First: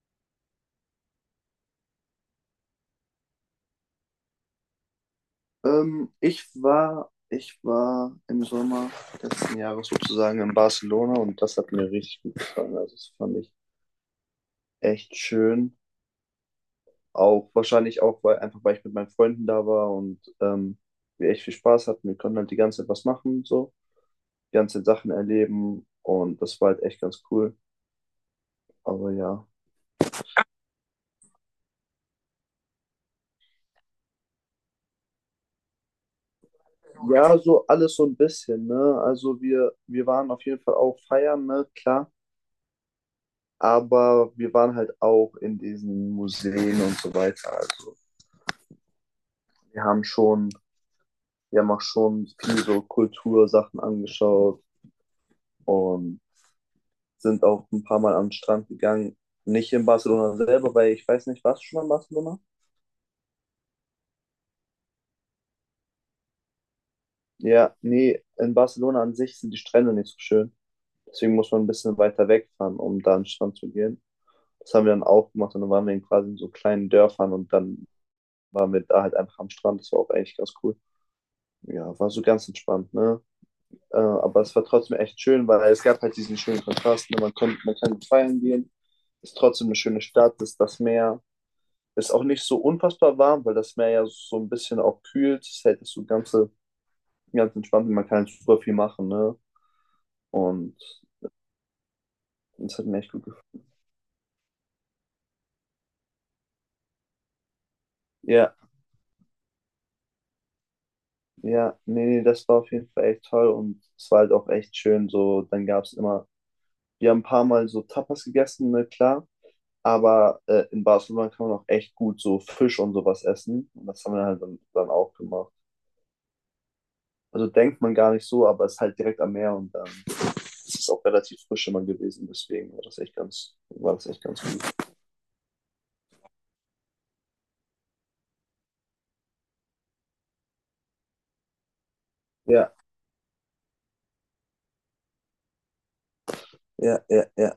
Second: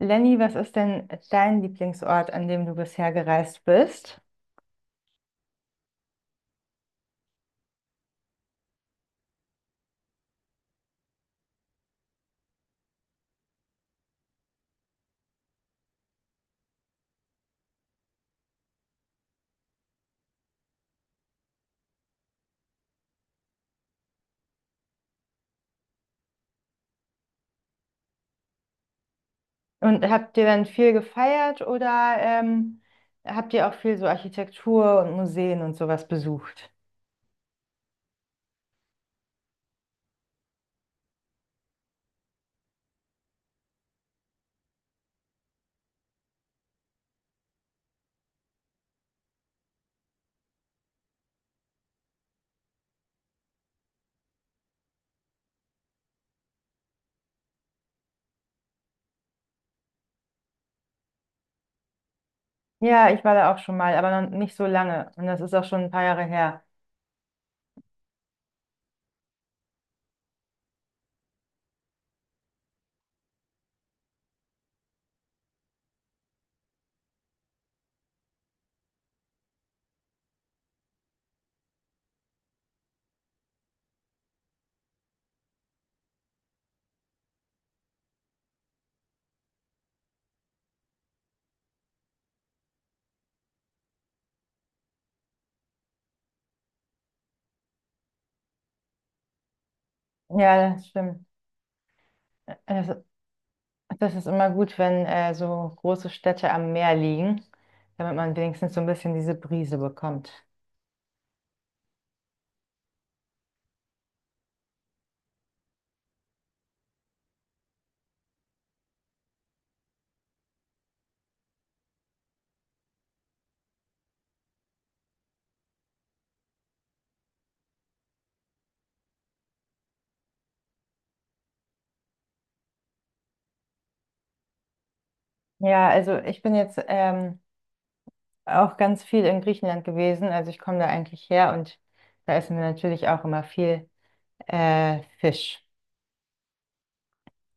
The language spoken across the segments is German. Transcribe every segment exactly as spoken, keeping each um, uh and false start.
Lenny, was ist denn dein Lieblingsort, an dem du bisher gereist bist? Ähm, ich war, ich war im Sommer letzten Jahres sozusagen in Barcelona und das hat mir richtig gut gefallen. Also das fand ich echt schön. Auch wahrscheinlich auch, weil einfach weil ich mit meinen Freunden da war und ähm, wir echt viel Spaß hatten. Wir konnten halt die ganze Zeit was machen, so, die ganze Zeit Sachen erleben und das war halt echt ganz cool. Aber ja. Und habt ihr dann viel gefeiert oder ähm, habt ihr auch viel so Architektur und Museen und sowas besucht? Ja, so alles so ein bisschen, ne? Also wir, wir waren auf jeden Fall auch feiern, ne? Klar. Aber wir waren halt auch in diesen Museen und so weiter. Also wir haben schon, wir haben auch schon viel so Kultursachen angeschaut und sind auch ein paar Mal am Strand gegangen. Nicht in Barcelona selber, weil ich weiß nicht, warst du schon in Barcelona? Ja, ich war da auch schon mal, aber noch nicht so lange. Und das ist auch schon ein paar Jahre her. Ja, nee, in Barcelona an sich sind die Strände nicht so schön. Deswegen muss man ein bisschen weiter wegfahren, um da an den Strand zu gehen. Das haben wir dann auch gemacht und dann waren wir in quasi in so kleinen Dörfern und dann waren wir da halt einfach am Strand. Das war auch eigentlich ganz cool. Ja, war so ganz entspannt, ne? Äh, aber es war trotzdem echt schön, weil es gab halt diesen schönen Kontrast. Ne? Man, konnte, man kann feiern gehen, ist trotzdem eine schöne Stadt, ist das Meer. Ist auch nicht so unfassbar warm, weil das Meer ja so ein bisschen auch kühlt. Es hält das so ganze, ganz entspannt und man kann halt super viel machen. Ne? Ja, Und das stimmt. das hat mir Das, echt gut gefallen. das ist immer gut, wenn äh, so große Städte am Meer liegen, damit man Ja, wenigstens so ein bisschen diese Brise bekommt. ja, nee, nee, das war auf jeden Fall echt toll und es war halt auch echt schön. So, dann gab es immer, wir haben ein paar Mal so Tapas gegessen, ne, klar. Aber äh, in Barcelona kann man auch echt gut so Fisch und sowas essen. Und das haben wir halt dann, dann auch gemacht. Also denkt man gar nicht so, aber es ist halt direkt am Meer und dann ist es auch relativ frisch immer gewesen. Deswegen war das echt ganz, war das echt ganz gut. Ja, also ich bin jetzt ähm, auch ganz viel in Griechenland gewesen. Also ich komme da eigentlich her und da essen wir Ja, natürlich auch immer viel äh, Fisch. ja, ja, ja.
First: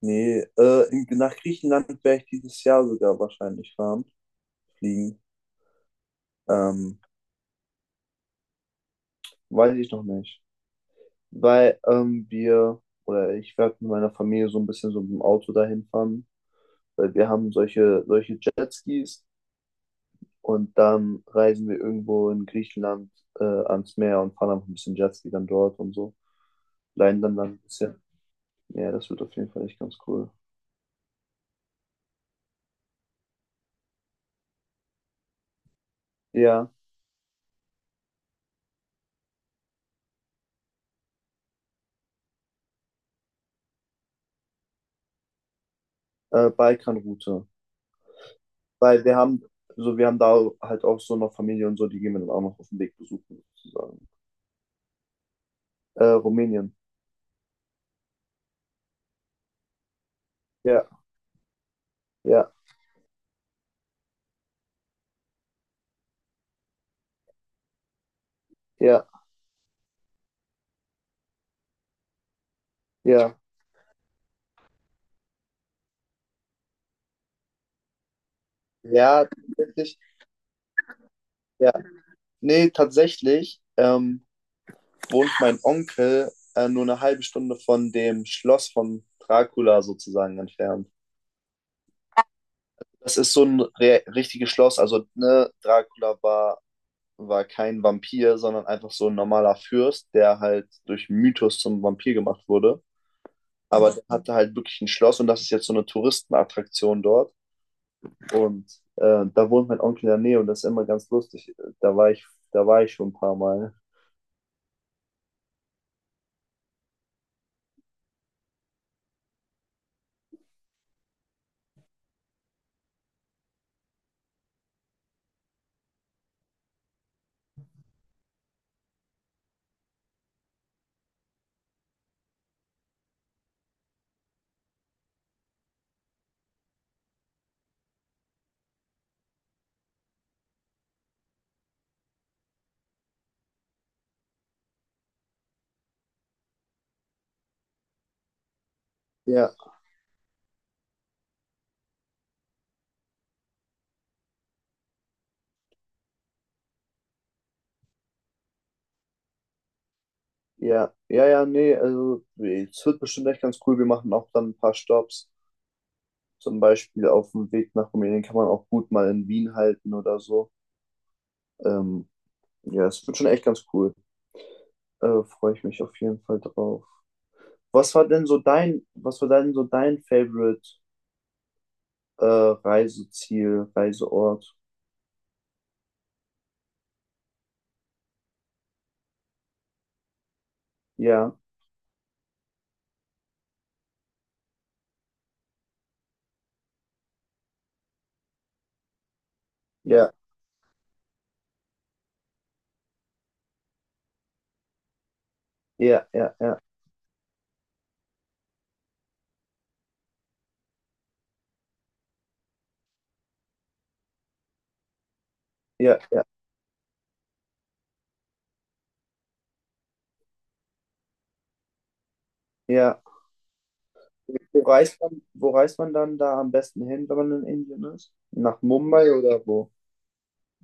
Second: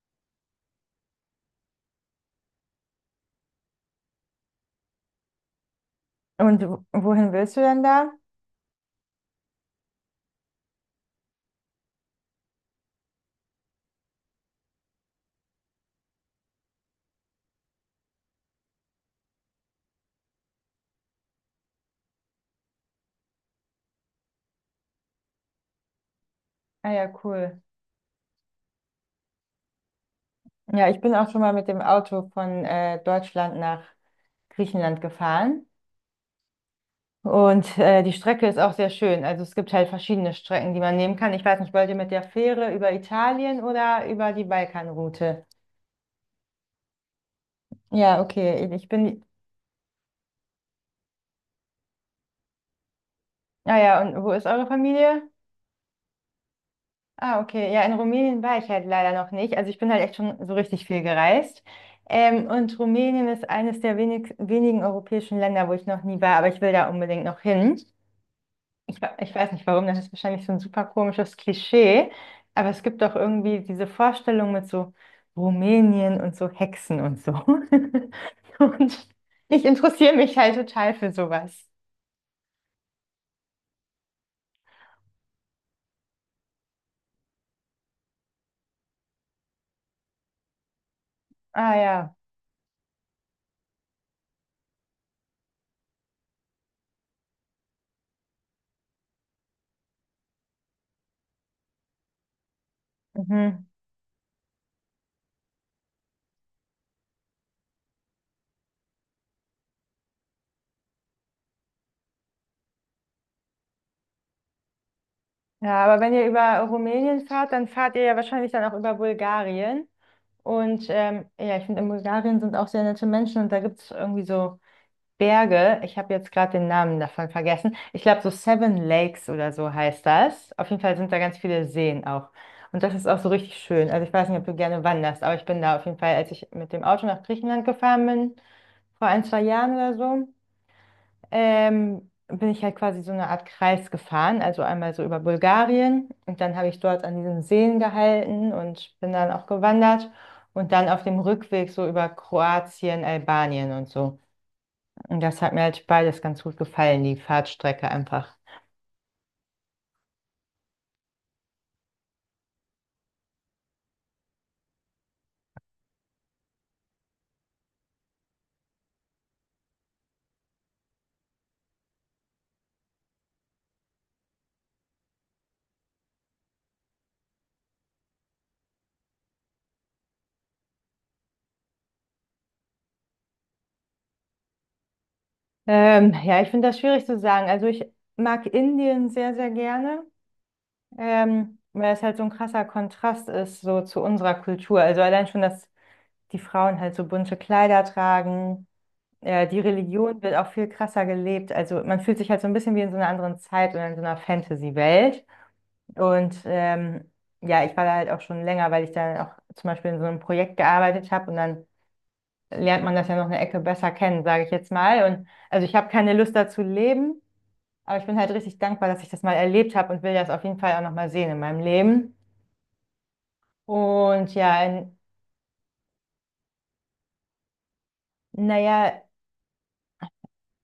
Nee, äh, in, nach Griechenland werde ich dieses Jahr sogar wahrscheinlich fahren, fliegen. Und w- Ähm, wohin willst du denn da? weiß ich noch nicht. Weil ähm, wir, oder ich werde mit meiner Familie so ein bisschen so mit dem Auto dahin fahren, weil wir haben solche, solche Jetskis. Und dann reisen wir irgendwo in Griechenland äh, ans Meer und fahren einfach ein bisschen Jetski dann dort und so. Ah ja, Leiden dann dann ein cool. bisschen. Ja, das wird auf jeden Fall echt ganz cool. Ja, ich bin auch schon mal mit dem Auto von äh, Deutschland nach Griechenland gefahren. Ja, Und äh, die Strecke ist auch sehr schön. Also es gibt halt verschiedene Strecken, die man nehmen kann. Ich weiß nicht, wollt ihr mit der Fähre über Italien oder über die Balkanroute? äh, Balkanroute. Ja, okay. Ich Weil wir bin. haben, so wir haben da halt auch so noch Familie und so, die gehen wir dann auch noch auf dem Weg besuchen, Ah ja, sozusagen. und wo ist eure Familie? Äh, Rumänien. Ah, okay. Ja, in Rumänien war ich halt leider noch nicht. Also ich bin halt echt schon so richtig Ja, viel gereist. Ähm, ja, und Rumänien ist eines der wenig, wenigen europäischen Länder, wo ich noch nie war, aber ich will da unbedingt noch hin. Ich, ja, wa- Ich weiß nicht warum, das ist wahrscheinlich so ein super komisches Klischee, aber es gibt doch ja. irgendwie diese Vorstellung mit so Rumänien und so Hexen und so. Und Ja, ich tatsächlich. interessiere mich halt total für sowas. Ja. Nee, tatsächlich ähm, wohnt mein Onkel äh, nur eine halbe Stunde von dem Schloss von Dracula sozusagen entfernt. Ah ja. Das ist so ein re richtiges Schloss. Also, ne, Dracula war, war kein Vampir, sondern einfach so ein normaler Fürst, der halt durch Mythos zum Vampir gemacht wurde. Mhm. Aber der hatte halt wirklich ein Schloss und das ist jetzt so eine Touristenattraktion dort. Und äh, da wohnt mein Onkel in der Nähe und das ist immer ganz lustig. Da war ich, da war ich schon ein paar Mal. Ja, aber wenn ihr über Rumänien fahrt, dann fahrt ihr ja wahrscheinlich dann auch über Bulgarien. Und ähm, ja, ich finde, in Bulgarien sind auch sehr nette Menschen und da gibt es irgendwie so Berge. Ich habe jetzt gerade den Namen davon vergessen. Ich glaube, so Seven Lakes oder so heißt das. Auf jeden Fall sind da ganz viele Seen auch. Und das ist auch so richtig schön. Also ich weiß nicht, ob du gerne wanderst, aber ich bin da auf jeden Fall, als ich mit dem Auto nach Griechenland gefahren bin, vor ein, zwei Jahren oder so, ähm, bin ich halt quasi so eine Art Kreis gefahren, also einmal so über Bulgarien und dann habe ich dort an diesen Seen gehalten und bin dann auch Ja, gewandert und dann auf dem Rückweg so über Kroatien, Albanien und so. Und das hat mir halt beides ganz gut gefallen, die Fahrtstrecke einfach. ja, ja, ja, nee, also es wird bestimmt echt ganz cool. Wir machen auch dann ein paar Stops. Zum Beispiel auf dem Weg nach Rumänien kann man auch gut mal in Wien halten oder so. Ähm, Ja, es wird schon echt ganz cool. Äh, freue ich mich auf jeden Fall drauf. Was war denn so dein, was war denn so dein Favorite äh, Reiseziel, Reiseort? Ähm, ja, ich finde das schwierig zu sagen. Also ich mag Indien sehr, sehr gerne, Ja, ähm, weil es halt so ein krasser Kontrast ist so zu unserer Kultur. Also allein schon, dass die Frauen halt so bunte Kleider tragen. Ja, die ja, Religion wird auch viel krasser gelebt. Also man fühlt sich halt so ein bisschen wie in so einer anderen Zeit oder in so einer Fantasy-Welt. ja, Und ja, ja, ähm, ja, ich war da halt auch schon länger, weil ich dann auch zum Beispiel in so einem Projekt gearbeitet habe und dann lernt man das ja noch eine Ecke besser kennen, sage ich jetzt mal. Und also ich habe ja, keine ja, Lust dazu leben, aber ich bin halt richtig dankbar, dass ich das mal erlebt habe und will das auf jeden Fall auch nochmal sehen in meinem Leben. ja. Und Wo ja, in, reist man, wo reist man dann da am besten hin, wenn man in Indien ist? Nach naja. Mumbai oder wo?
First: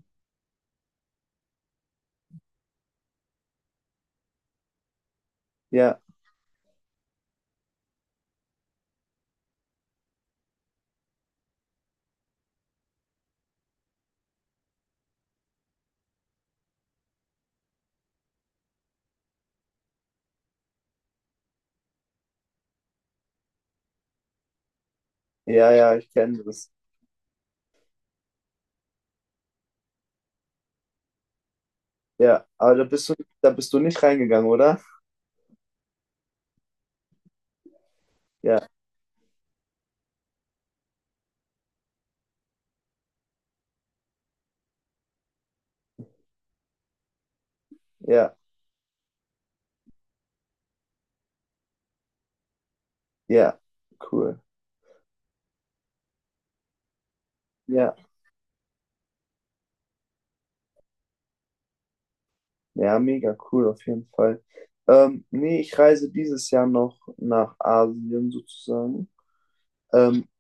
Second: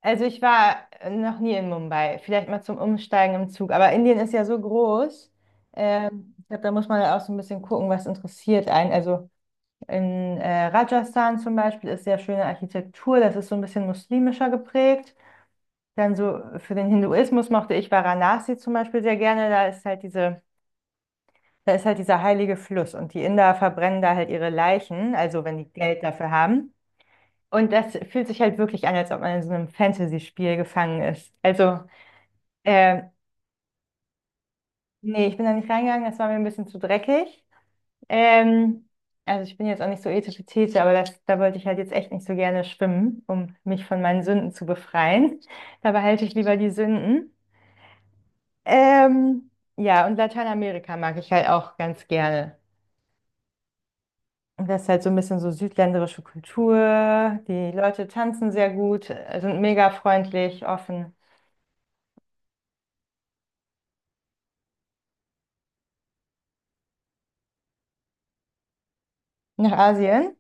Also ich war noch nie in Mumbai, vielleicht mal zum Umsteigen im Zug, aber Indien ist ja so groß. Ja, Ähm, ich glaube, da muss man auch so ein bisschen gucken, was interessiert einen. Also in äh, Rajasthan zum Beispiel ist sehr schöne Architektur, das ist so ein bisschen muslimischer geprägt. Dann so für den Hinduismus mochte ich Varanasi zum Beispiel sehr gerne. Da ist halt diese, da ist halt dieser heilige Fluss und die Inder verbrennen da halt ihre Leichen, also wenn die ja, ja, Geld ich dafür kenne das. haben. Und das fühlt sich halt wirklich an, als ob man in so einem Fantasy-Spiel gefangen ist. Also Ja, aber da bist ähm, du, da bist du nicht reingegangen, oder? nee, ich bin da nicht reingegangen, das war mir ein bisschen zu dreckig. Ja, Ähm, also ich bin jetzt auch nicht so ethische Tete, aber das, da wollte ich halt jetzt echt nicht so gerne schwimmen, um mich von meinen Sünden zu befreien. Da behalte ich lieber die Sünden. ja, Ähm, ja, und Lateinamerika mag ich halt auch ganz gerne. ja, cool. Und das ist halt so ein bisschen so südländerische Kultur. Die Ja. Leute tanzen sehr gut, äh, sind mega freundlich, offen. Ja, mega cool auf jeden Fall. Ähm, nee, ich reise dieses Jahr noch nach Asien sozusagen. Nach Ähm, Asien?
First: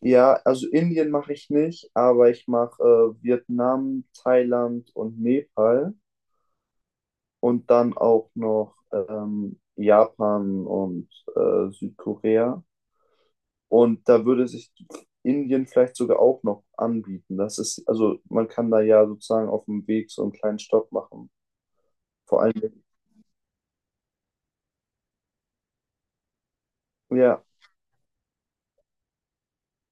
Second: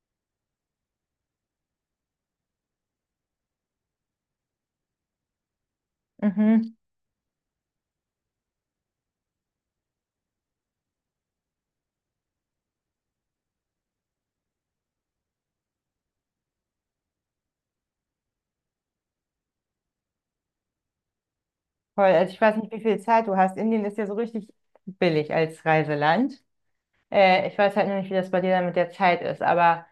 ja, also Indien mache ich nicht, aber ich mache äh, Vietnam, Thailand und Nepal Mhm. und dann auch noch ähm, Japan und äh, Südkorea. Und da würde sich Indien vielleicht sogar auch noch anbieten. Das ist, also man kann da ja sozusagen auf dem Weg so einen kleinen Stopp machen. Voll. Also ich Vor allem, weiß nicht, wie viel Zeit du hast. Indien ist ja so richtig billig als Reiseland. ja, Äh, ich weiß halt nur nicht, wie das bei dir dann mit der Zeit ist, aber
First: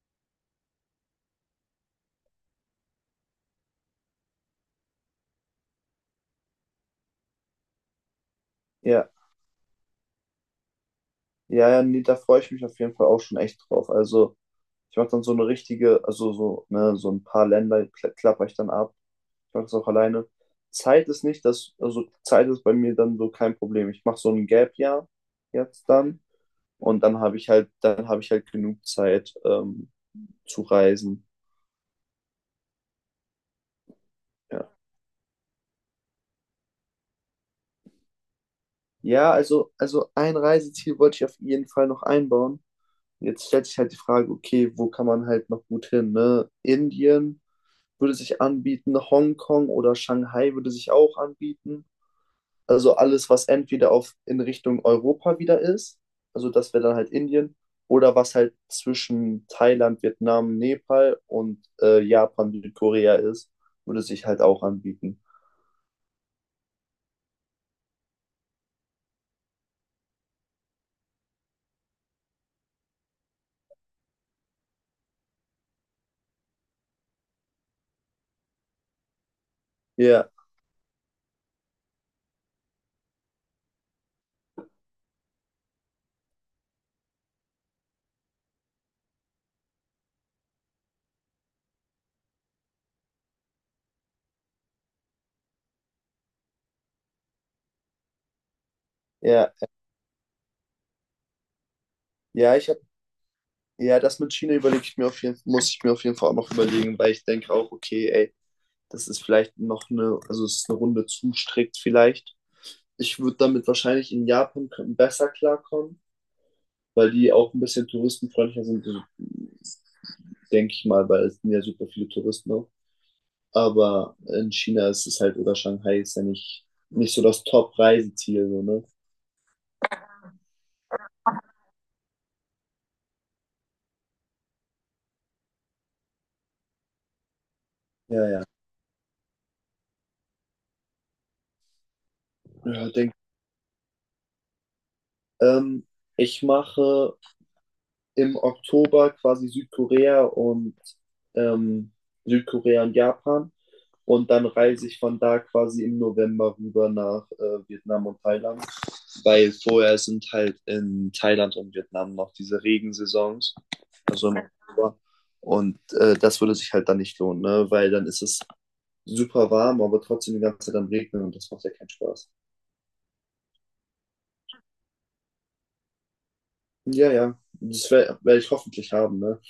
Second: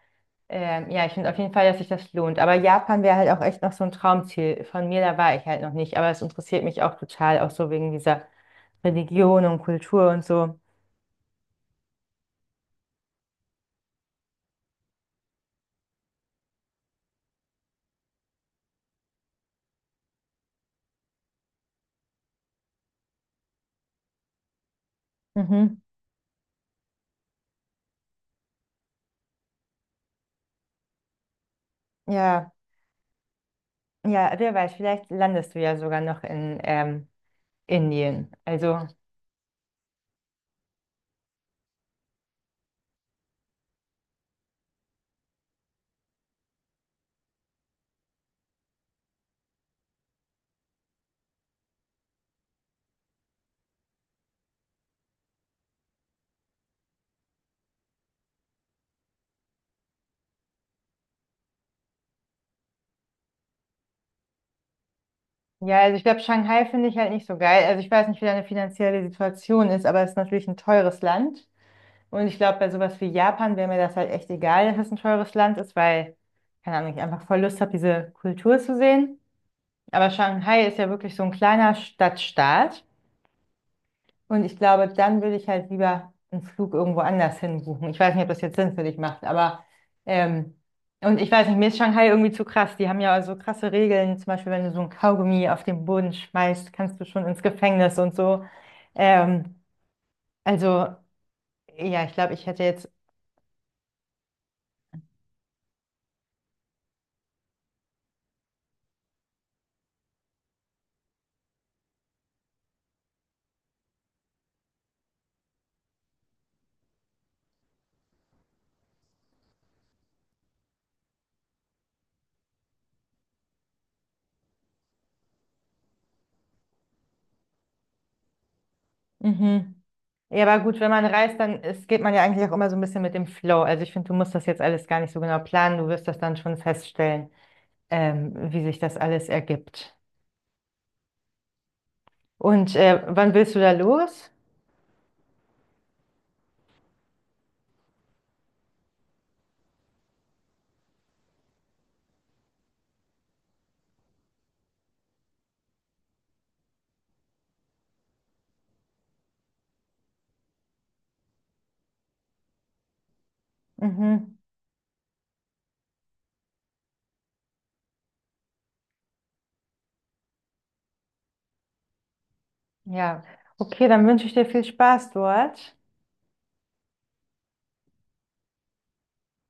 ähm, ja, ich finde auf jeden Fall, dass sich das lohnt. Aber Japan wäre halt auch echt noch so ein Traumziel von mir, da war ich halt noch nicht, aber es interessiert mich auch total, auch so wegen dieser ja. Religion und Kultur und so. Ja, ja, nee, da freue ich mich auf jeden Fall auch schon echt drauf. Also, ich mache dann so eine richtige, also so, ne, so ein paar Länder kla klapper ich dann ab. Ich mache das auch alleine. Zeit ist nicht das, also Zeit ist bei mir dann so kein Problem. Ich mache so ein Gap-Jahr Mhm. jetzt dann und dann habe ich halt, dann habe ich halt genug Zeit ähm, zu reisen. Ja, ja, wer Ja, weiß, vielleicht landest du ja sogar noch in ähm, Indien. Also ja, also, also ein Reiseziel wollte ich auf jeden Fall noch einbauen. Jetzt stellt sich halt die Frage, okay, wo kann man halt noch gut hin, ne? Indien würde sich anbieten, Hongkong oder Shanghai würde sich auch anbieten. Also alles, was entweder auf in Richtung Europa wieder ist, also das wäre dann halt Indien, oder was halt zwischen Thailand, Vietnam, Nepal und äh, Japan, Südkorea ist, würde sich halt auch anbieten. ja, also ich glaube, Shanghai finde ich halt nicht so geil. Also ich weiß nicht, wie deine finanzielle Situation ist, aber es ist natürlich ein teures Land. Und ich glaube, bei sowas wie Japan wäre mir das halt echt egal, dass es ein teures Land ist, weil, keine Ahnung, ich einfach voll Lust habe, diese Kultur zu sehen. Aber Ja, Shanghai ist ja wirklich so ein kleiner Stadtstaat. Und ich glaube, dann würde ich halt lieber einen Flug irgendwo anders hin buchen. Ich weiß nicht, ob das jetzt Sinn für dich macht, aber ähm, und ich weiß nicht, mir ist Shanghai irgendwie zu krass. Die haben ja so krasse Regeln. Zum Beispiel, wenn du so ein Kaugummi auf den Boden schmeißt, kannst du schon ins Gefängnis und so. ja, Ähm, also, ja, ich glaube, ich ja, hätte ich hab, jetzt. ja, das mit China überlege ich mir auf jeden, muss ich mir auf jeden Fall auch noch überlegen, weil ich denke auch, okay, ey, das ist vielleicht noch eine, also es ist eine Runde zu strikt vielleicht. Ich würde damit wahrscheinlich in Japan k- besser klarkommen, weil die auch ein bisschen touristenfreundlicher sind, also, denke ich mal, weil es sind ja super viele Touristen auch. Aber in China ist es halt, oder Shanghai ist ja nicht, nicht so das Top-Reiseziel, so, ne? Mhm. Ja, aber gut, wenn man reist, dann ist, geht man ja eigentlich auch immer so ein bisschen mit dem Flow. Also ich finde, du musst das jetzt alles gar nicht so genau planen. Du wirst das dann schon feststellen, Ja, ähm, ja. wie sich das alles ergibt. Und ja äh, denk, wann willst du da los? ähm, ich mache im Oktober quasi Südkorea und ähm, Südkorea und Japan. Und dann reise ich von da quasi im November rüber nach äh, Vietnam und Thailand, weil vorher sind halt in Thailand und Vietnam noch diese Regensaisons, also Mhm. im Oktober. Und äh, das würde sich halt dann nicht lohnen, ne? Weil dann ist es super warm, aber trotzdem die ganze Zeit am Regnen und das macht ja keinen Spaß. Ja, okay, dann wünsche ich dir viel Spaß dort. Ja, ja, das werde werd ich hoffentlich haben. Ne?